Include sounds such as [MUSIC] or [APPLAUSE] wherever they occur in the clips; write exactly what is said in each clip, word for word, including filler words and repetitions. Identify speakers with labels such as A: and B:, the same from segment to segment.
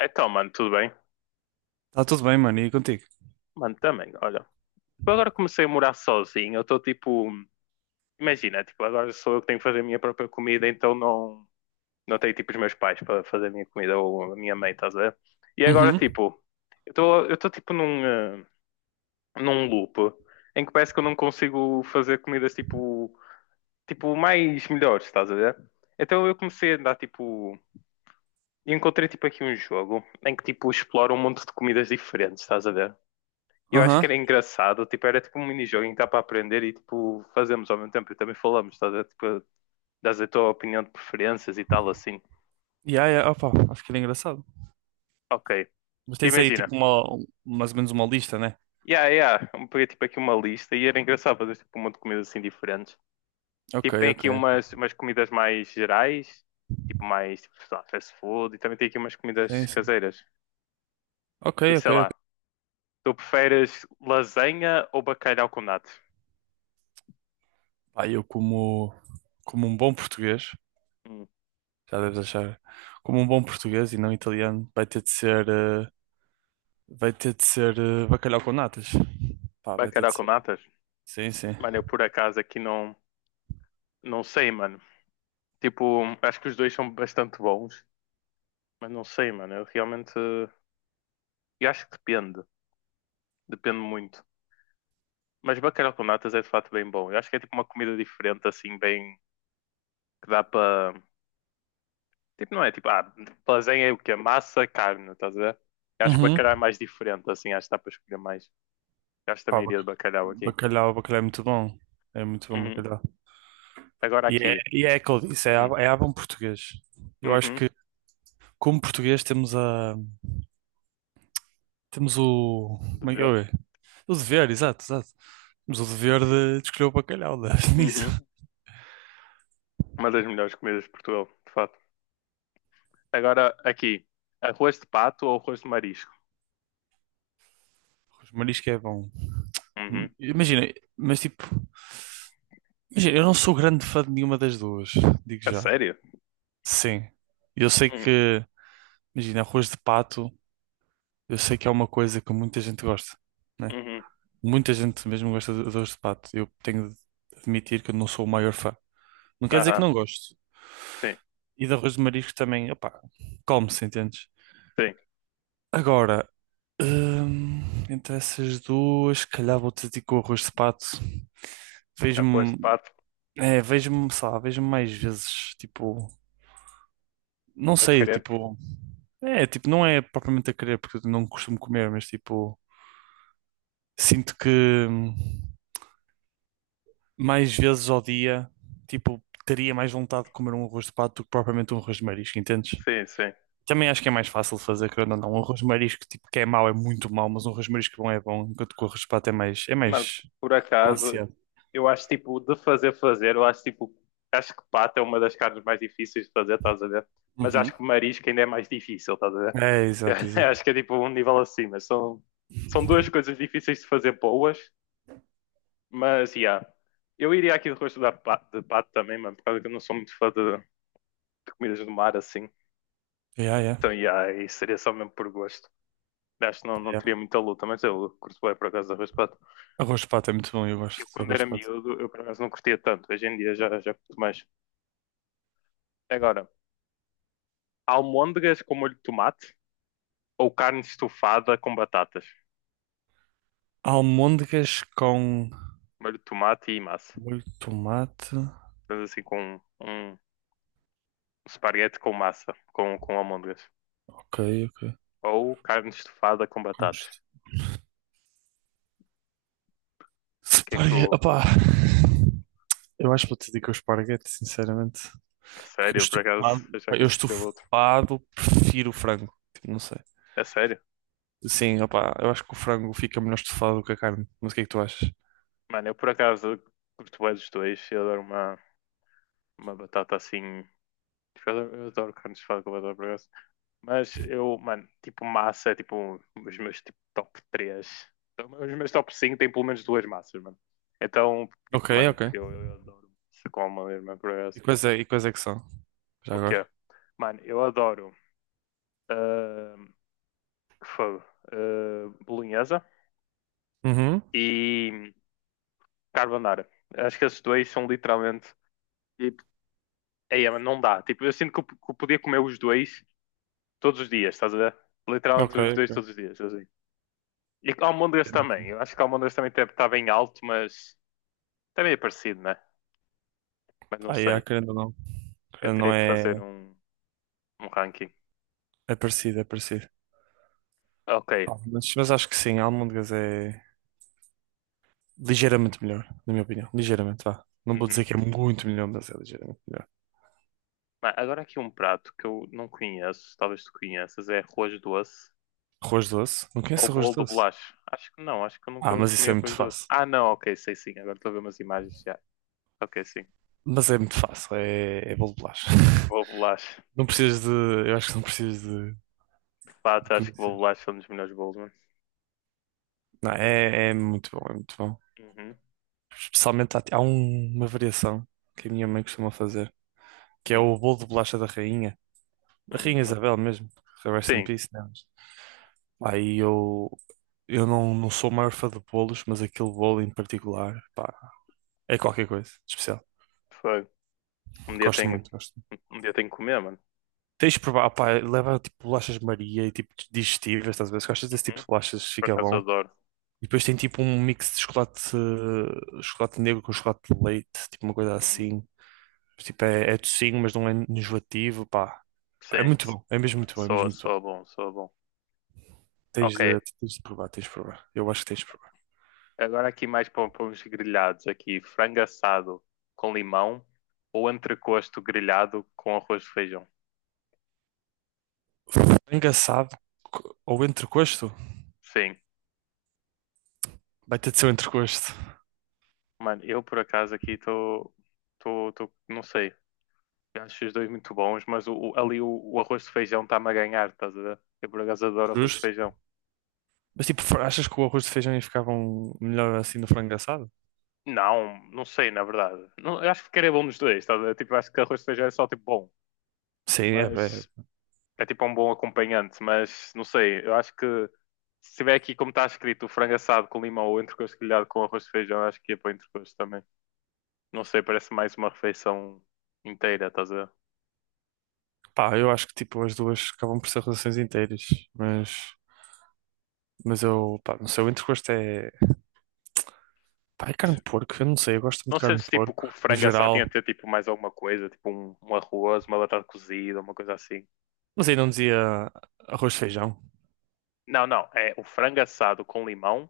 A: Então, mano, tudo bem?
B: Tá tudo bem, mano, e contigo?
A: Mano, também, olha. Eu agora comecei a morar sozinho, eu estou tipo. Imagina, tipo, agora sou eu que tenho que fazer a minha própria comida, então não, não tenho tipo os meus pais para fazer a minha comida ou a minha mãe, estás a ver? E agora,
B: Uhum.
A: tipo, eu estou eu estou tipo num, eh, num loop em que parece que eu não consigo fazer comidas tipo. Tipo, mais melhores, estás a ver? Então eu comecei a andar, tipo, e encontrei, tipo, aqui um jogo em que, tipo, explora um monte de comidas diferentes, estás a ver? E eu acho que
B: Aham.
A: era engraçado, tipo, era tipo um minijogo em que dá para aprender e tipo, fazemos ao mesmo tempo e também falamos, estás a ver? Tipo, dás a tua opinião de preferências e tal assim.
B: E yeah, yeah, opa, acho que era engraçado.
A: Ok,
B: Mas tens aí
A: imagina.
B: tipo uma, um- mais ou menos uma lista, né?
A: Yeah, yeah, eu peguei tipo aqui uma lista e era engraçado fazer tipo um monte de comidas assim diferentes.
B: Ok,
A: Tipo, tem
B: ok.
A: aqui umas, umas comidas mais gerais, tipo mais, tipo, sei lá, fast food e também tem aqui umas
B: Sim,
A: comidas
B: sim.
A: caseiras.
B: Ok,
A: Tipo,
B: ok,
A: sei
B: ok.
A: lá, tu preferes lasanha ou bacalhau com natas?
B: Pá, eu como, como um bom português,
A: Hum,
B: já deves achar, como um bom português e não italiano, vai ter de ser, eh, vai ter de ser eh, bacalhau com natas. Pá, vai ter
A: bacalhau
B: de
A: com
B: ser.
A: natas?
B: Sim, sim.
A: Mano, eu por acaso aqui não, não sei, mano. Tipo, acho que os dois são bastante bons, mas não sei, mano. Eu realmente. Eu acho que depende. Depende muito. Mas bacalhau com natas é de fato bem bom. Eu acho que é tipo uma comida diferente, assim, bem. Que dá para. Tipo, não é tipo. Ah, lasanha é o quê? Massa, carne, estás a ver? Eu acho que
B: Uhum.
A: bacalhau é mais diferente, assim. Acho que dá para escolher mais. Eu acho que
B: Pá,
A: também iria de
B: bac-
A: bacalhau aqui.
B: bacalhau, bacalhau é muito bom. É muito bom
A: Uhum.
B: bacalhau.
A: Agora
B: E é,
A: aqui.
B: e é aquilo que eu disse, é, a-
A: Hum.
B: é a bom português. Eu acho
A: Uhum.
B: que como português temos a temos o
A: De
B: como é que
A: ver.
B: é? O dever, exato, exato. Temos o dever de, de escolher o bacalhau, né? [LAUGHS] nisso.
A: Uhum. Uma das melhores comidas de Portugal, de fato. Agora aqui. Arroz de pato ou arroz de marisco?
B: Os marisco é bom.
A: Uhum.
B: Imagina, mas tipo, imagina, eu não sou grande fã de nenhuma das duas, digo
A: A
B: já.
A: sério?
B: Sim. Eu sei
A: Uhum,
B: que, imagina, arroz de pato, eu sei que é uma coisa que muita gente gosta, né?
A: uhum.
B: Muita gente mesmo gosta de de arroz de pato. Eu tenho de admitir que eu não sou o maior fã. Não quer dizer que
A: Aham,
B: não gosto.
A: sim,
B: E de arroz de marisco também, opá, come-se, entendes?
A: sim.
B: Agora, hum, entre essas duas, se calhar vou-te dizer que o arroz de pato.
A: Após
B: Vejo-me,
A: pato,
B: é, vejo-me, sei lá, Vejo-me mais vezes, tipo, não
A: a
B: sei,
A: querer.
B: tipo, é, tipo, não é propriamente a querer, porque eu não costumo comer, mas tipo, sinto que hum, mais vezes ao dia, tipo, teria mais vontade de comer um arroz de pato do que propriamente um arroz de marisco, entendes?
A: Sim, sim.
B: Também acho que é mais fácil de fazer, querendo ou não. Um arroz de marisco, tipo, que é mau, é muito mau, mas um arroz de marisco bom é bom, enquanto que o arroz de pato é mais, é
A: Mano,
B: mais
A: por acaso,
B: Balanceado.
A: eu acho tipo, de fazer, fazer, eu acho tipo, acho que pato é uma das carnes mais difíceis de fazer, estás a ver? Mas
B: Uhum.
A: acho que marisco ainda é mais difícil, estás a ver?
B: É, exato,
A: [LAUGHS] Acho
B: exato.
A: que é tipo um nível acima. São, são duas coisas difíceis de fazer boas, mas, yeah. Eu iria aqui de rosto da pa- de pato também, mano, por causa que eu não sou muito fã de, de comidas do mar, assim.
B: Yeah, yeah,
A: Então, yeah, isso seria só mesmo por gosto. Acho que não, não
B: yeah.
A: teria muita luta, mas eu curto bem por acaso arroz de pato.
B: Arroz de pato é muito bom, eu gosto
A: Eu
B: de
A: quando
B: arroz
A: era
B: de pato.
A: miúdo, eu por acaso não curtia tanto. Hoje em dia já, já curto mais. Agora, almôndegas com molho de tomate ou carne estufada com batatas?
B: Almôndegas com
A: Molho de tomate e massa.
B: molho de tomate.
A: Mas assim com um esparguete com massa, com, com almôndegas.
B: Ok, ok.
A: Ou carne estufada com
B: Com
A: batatas.
B: isto.
A: O que é que
B: Esparguete.
A: tu...
B: Opá. Eu acho que vou te dizer que é o esparguete, sinceramente.
A: A
B: Porque eu
A: sério, eu por acaso,
B: estufado,
A: achar
B: pá,
A: que eu
B: eu
A: escolheu outro.
B: estufado prefiro o frango. Tipo, não sei.
A: É sério?
B: Sim, opá, eu acho que o frango fica melhor estufado do que a carne. Mas o que é que tu achas?
A: Mano, eu por acaso curto bem dos dois. Eu adoro uma, uma batata assim... Eu adoro carne estufada com batata, por acaso. Mas eu, mano, tipo, massa é tipo os meus tipo, top três. Os meus top cinco têm pelo menos duas massas, mano. Então, tipo,
B: Ok,
A: mano,
B: ok.
A: eu, eu adoro massa com uma mesma
B: E
A: progresso.
B: quais é, e quais é que são? Já
A: O quê?
B: agora?
A: Mano, eu adoro uh, fogo, ah, bolonhesa
B: Uhum.
A: e carbonara. Acho que esses dois são literalmente tipo, ei, mano, não dá. Tipo, eu sinto que eu, que eu podia comer os dois todos os dias, estás a ver? Literalmente
B: Ok,
A: os dois todos os dias, assim. E almôndegas
B: ok.
A: também. Eu acho que almôndegas também deve estar bem alto, mas também é parecido, né? Mas não
B: Ah, yeah,
A: sei.
B: querendo ou não.
A: Eu
B: Querendo ou não
A: teria que fazer
B: é,
A: um, um ranking.
B: é parecido, é parecido.
A: Ok.
B: Ah, Mas, mas acho que sim, a almôndegas é ligeiramente melhor, na minha opinião. Ligeiramente, vá. Não vou dizer
A: Uhum.
B: que é muito melhor, mas é ligeiramente melhor.
A: Ah, agora aqui um prato que eu não conheço, talvez tu conheças, é arroz doce
B: Arroz doce? Não
A: ou
B: conheço arroz
A: bolo de
B: doce?
A: bolacha. Acho que não, acho que eu
B: Ah,
A: nunca
B: mas
A: comi
B: isso é muito
A: arroz doce.
B: fácil.
A: Ah, não, ok, sei sim. Agora estou a ver umas imagens já. Ok, sim.
B: Mas é muito fácil, é, é bolo de bolacha. [LAUGHS]
A: Bolo de bolacha.
B: Não precisas de. Eu acho que não precisas de,
A: De
B: de
A: fato, acho que bolo
B: conhecer.
A: de bolacha é um dos melhores bolos, mano.
B: Não, é, é muito bom, é muito bom.
A: Uhum.
B: Especialmente há, há um- uma variação que a minha mãe costuma fazer, que é
A: Hum,
B: o bolo de bolacha da rainha. Da
A: hum,
B: Rainha
A: hum.
B: Isabel mesmo. que Rest in
A: Sim,
B: peace, né? Aí eu, eu não, não sou o maior fã de bolos, mas aquele bolo em particular, pá, é qualquer coisa de especial.
A: foi. Um dia
B: Gosto
A: tenho,
B: muito, gosto muito.
A: um dia tenho que comer, mano.
B: Tens de provar, pá, leva tipo bolachas de Maria e tipo digestivas, estás a ver? Se gostas desse tipo
A: Uhum.
B: de bolachas,
A: Por
B: fica
A: acaso eu
B: bom.
A: adoro.
B: E depois tem tipo um mix de chocolate, eh, chocolate negro com chocolate de leite, tipo uma coisa
A: Hum,
B: assim. Tipo, é, é docinho, mas não é enjoativo, pá. Pá, É
A: sim,
B: muito bom, é mesmo muito bom, é mesmo
A: soa,
B: muito bom.
A: soa bom, soa bom.
B: Tens
A: Ok,
B: de, tens de provar, tens de provar. Eu acho que tens de provar.
A: agora aqui mais para, para uns grelhados aqui. Frango assado com limão ou entrecosto grelhado com arroz de feijão?
B: É Engraçado. co- Ou entrecosto?
A: Sim.
B: Vai ter de ser o entrecosto.
A: Mano, eu por acaso aqui estou... Estou... Não sei. Acho os dois muito bons, mas o, o- ali o, o arroz de feijão está-me a ganhar, estás a ver? Eu por acaso adoro arroz de
B: Justo.
A: feijão.
B: Mas tipo, fra- achas que o arroz de feijão ia ficar um- melhor assim no frango assado?
A: Não, não sei, na verdade. Não, eu acho que ficaria bom nos dois, estás a ver? Tipo, acho que arroz de feijão é só tipo bom.
B: Sim, é, é,
A: Mas é tipo um bom acompanhante, mas não sei, eu acho que se tiver aqui como está escrito frango assado com limão ou entrecosto grelhado com arroz de feijão, eu acho que ia para o entrecosto também. Não sei, parece mais uma refeição inteira, estás a ver?
B: pá, eu acho que tipo as duas acabam por ser relações inteiras, mas, mas eu, pá, não sei, o entrecosto é, pá, é carne de porco, eu não sei, eu gosto muito
A: Não
B: de carne de
A: sentes tipo
B: porco,
A: que o
B: no
A: frango assado tinha
B: geral,
A: de ter tipo mais alguma coisa, tipo um, um arroz, uma batata cozida, uma coisa assim.
B: mas aí não dizia arroz de feijão.
A: Não, não, é o frango assado com limão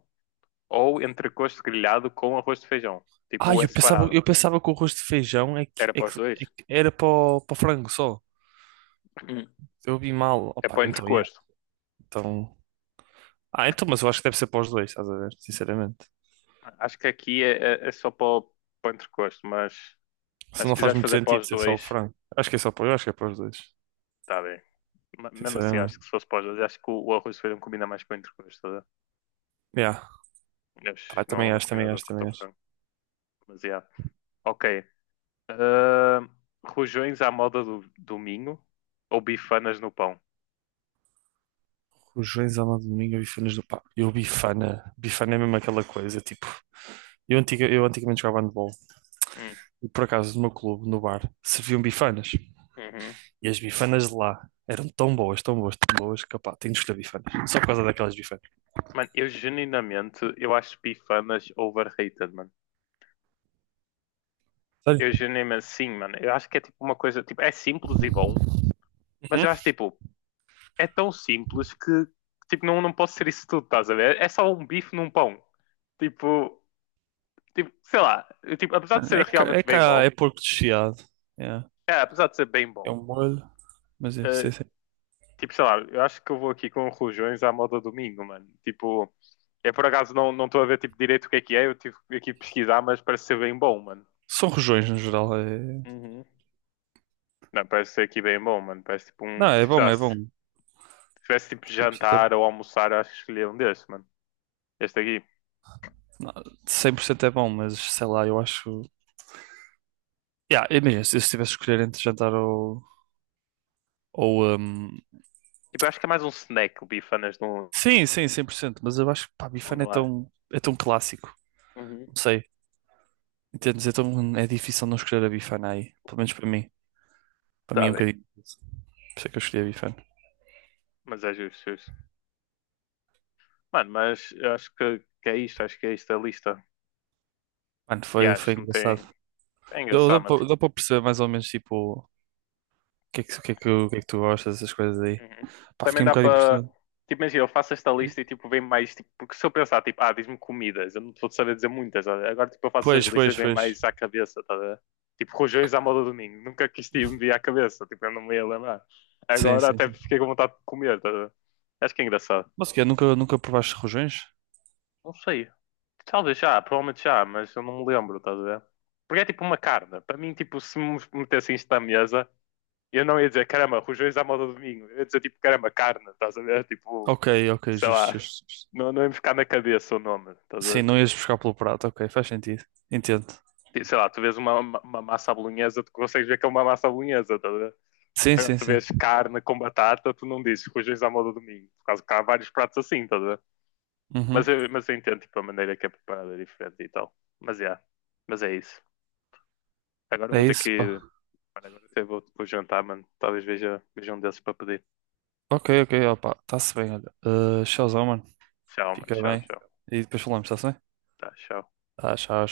A: ou entrecosto grelhado com arroz de feijão.
B: Ah,
A: Tipo, é
B: eu pensava,
A: separado.
B: eu pensava que o arroz de feijão é que,
A: Era
B: é
A: para
B: que,
A: os dois?
B: é que era para o, para o frango só,
A: Hum.
B: eu vi mal,
A: É
B: opa
A: para o
B: então, yeah,
A: entrecosto.
B: então, ah, então, mas eu acho que deve ser para os dois, estás a ver, sinceramente,
A: Acho que aqui é, é- é só para o, para o entrecosto, mas
B: isso
A: Mas se
B: não faz
A: quiseres
B: muito
A: fazer
B: sentido
A: pós
B: ser só o
A: dois,
B: frango, acho que é só para, eu acho que é para os dois,
A: tá bem. Ma- mesmo assim,
B: sinceramente,
A: acho que se fosse pós dois, acho que o, o arroz de feijão combina mais com o entrecôs, tá a ver?
B: yeah,
A: Mas
B: pá,
A: não,
B: também
A: não
B: acho, também
A: combina tanto
B: acho,
A: com o teu
B: também acho.
A: frango. Mas yeah. Ok. Ahn, rojões à moda do, do Minho ou bifanas no pão?
B: Rojões, alma de domingo, bifanas do pá. Eu bifana. Bifana é mesmo aquela coisa, tipo. Eu, antiga, eu antigamente jogava handball
A: Hum,
B: e por acaso no meu clube, no bar, serviam bifanas.
A: uhum.
B: E as bifanas de lá eram tão boas, tão boas, tão boas, que pá, tenho de escolher bifanas. Só por causa daquelas bifanas.
A: Mano, eu genuinamente, eu acho bifanas overrated, mano.
B: Sério?
A: Eu genuinamente, sim, mano. Eu acho que é tipo uma coisa, tipo, é simples e bom. Mas
B: Uhum.
A: eu acho, tipo, é tão simples que tipo, não, não pode ser isso tudo, estás a ver? É só um bife num pão. Tipo, tipo sei lá, eu, tipo, apesar de
B: Mano,
A: ser
B: é cá, é,
A: realmente bem
B: cá, é
A: bom,
B: porco desfiado. É,
A: é, apesar de ser bem
B: é
A: bom,
B: um molho, mas é, sim,
A: eh,
B: sim.
A: tipo, sei lá, eu acho que eu vou aqui com rojões à moda domingo, mano. Tipo, é por acaso não não estou a ver tipo, direito o que é que é, eu tive aqui pesquisar, mas parece ser bem bom, mano.
B: São rojões no geral. É...
A: Uhum. Não, parece ser aqui bem bom, mano. Parece tipo
B: Não,
A: um.
B: é
A: Tipo, sei
B: bom,
A: lá,
B: é
A: se
B: bom.
A: tivesse tipo
B: cem por cento é bom.
A: jantar ou almoçar, eu acho que escolhia um desses, mano. Este aqui.
B: Não, cem por cento é bom, mas sei lá, eu acho. Yeah, imagina, se eu tivesse de escolher entre jantar ou Ou, hum,
A: Tipo, eu acho que é mais um snack, o bifanas, num,
B: sim, sim, cem por cento, mas eu acho que pá,
A: onda
B: Bifana é
A: lá.
B: tão, é tão clássico,
A: Uhum.
B: não sei, entendes? É tão, é difícil não escolher a Bifana aí, pelo menos para mim, para mim
A: Está
B: é um
A: bem,
B: bocadinho, difícil. Por isso é que eu escolhi a Bifana.
A: mas é justo, justo. Mano, mas eu acho que, que é isto, acho que é isto a lista.
B: Mano,
A: E
B: foi,
A: acho
B: foi
A: que não tem.
B: engraçado.
A: É
B: Deu,
A: engraçado,
B: deu,
A: mano.
B: para
A: Tipo,
B: deu para perceber mais ou menos, tipo, o que é que, o que é que, o que é que tu gostas, essas coisas aí.
A: uhum.
B: Pá,
A: Também
B: fiquei um
A: dá
B: bocado
A: para.
B: impressionado.
A: Tipo, imagina, eu faço esta lista e tipo, vem mais. Tipo, porque se eu pensar, tipo, ah, diz-me comidas, eu não vou saber dizer muitas. Olha. Agora, tipo, eu faço
B: Pois,
A: essas listas e
B: pois,
A: vem
B: pois,
A: mais à cabeça, tá a ver? Tipo, rojões à moda do domingo. Nunca quis te me vir à cabeça, tipo, eu não me ia lembrar.
B: sim,
A: Agora
B: sim,
A: até
B: sim.
A: fiquei com vontade de comer, tá a ver? Acho que é engraçado.
B: Mas o quê, nunca, nunca provaste rojões?
A: Não sei. Talvez já, provavelmente já, mas eu não me lembro, estás a ver? Porque é tipo uma carne. Para mim, tipo, se me metessem isto à mesa, eu não ia dizer, caramba, rojões à moda do domingo. Eu ia dizer, tipo, caramba, carne, estás a ver? Tipo,
B: Ok, ok,
A: sei
B: justo,
A: lá,
B: justo, justo.
A: não, não ia me ficar na cabeça o nome, estás a
B: Sim,
A: ver?
B: não ias buscar pelo prato, ok, faz sentido, entendo.
A: Tipo, sei lá, tu vês uma, uma, uma massa à bolonhesa, tu consegues ver que é uma massa à bolonhesa, estás a ver?
B: Sim,
A: Agora,
B: sim,
A: tu
B: sim.
A: vês carne com batata, tu não dizes rojões à moda do domingo. Por causa que há vários pratos assim, estás a ver?
B: Uhum,
A: Mas eu, mas eu entendo, tipo, a maneira que é preparada é diferente e tal. Mas é, mas é isso. Agora eu
B: é
A: vou ter que
B: isso, pá.
A: ir. Mano, agora eu vou, vou jantar, mano. Talvez veja, veja um desses para pedir.
B: Ok, ok, ó, está-se bem, olha. Uh, tchauzão, mano.
A: Tchau, mano.
B: Fica
A: Tchau,
B: bem.
A: tchau.
B: E depois falamos, está-se bem?
A: Tá, tchau.
B: Tá, tchau.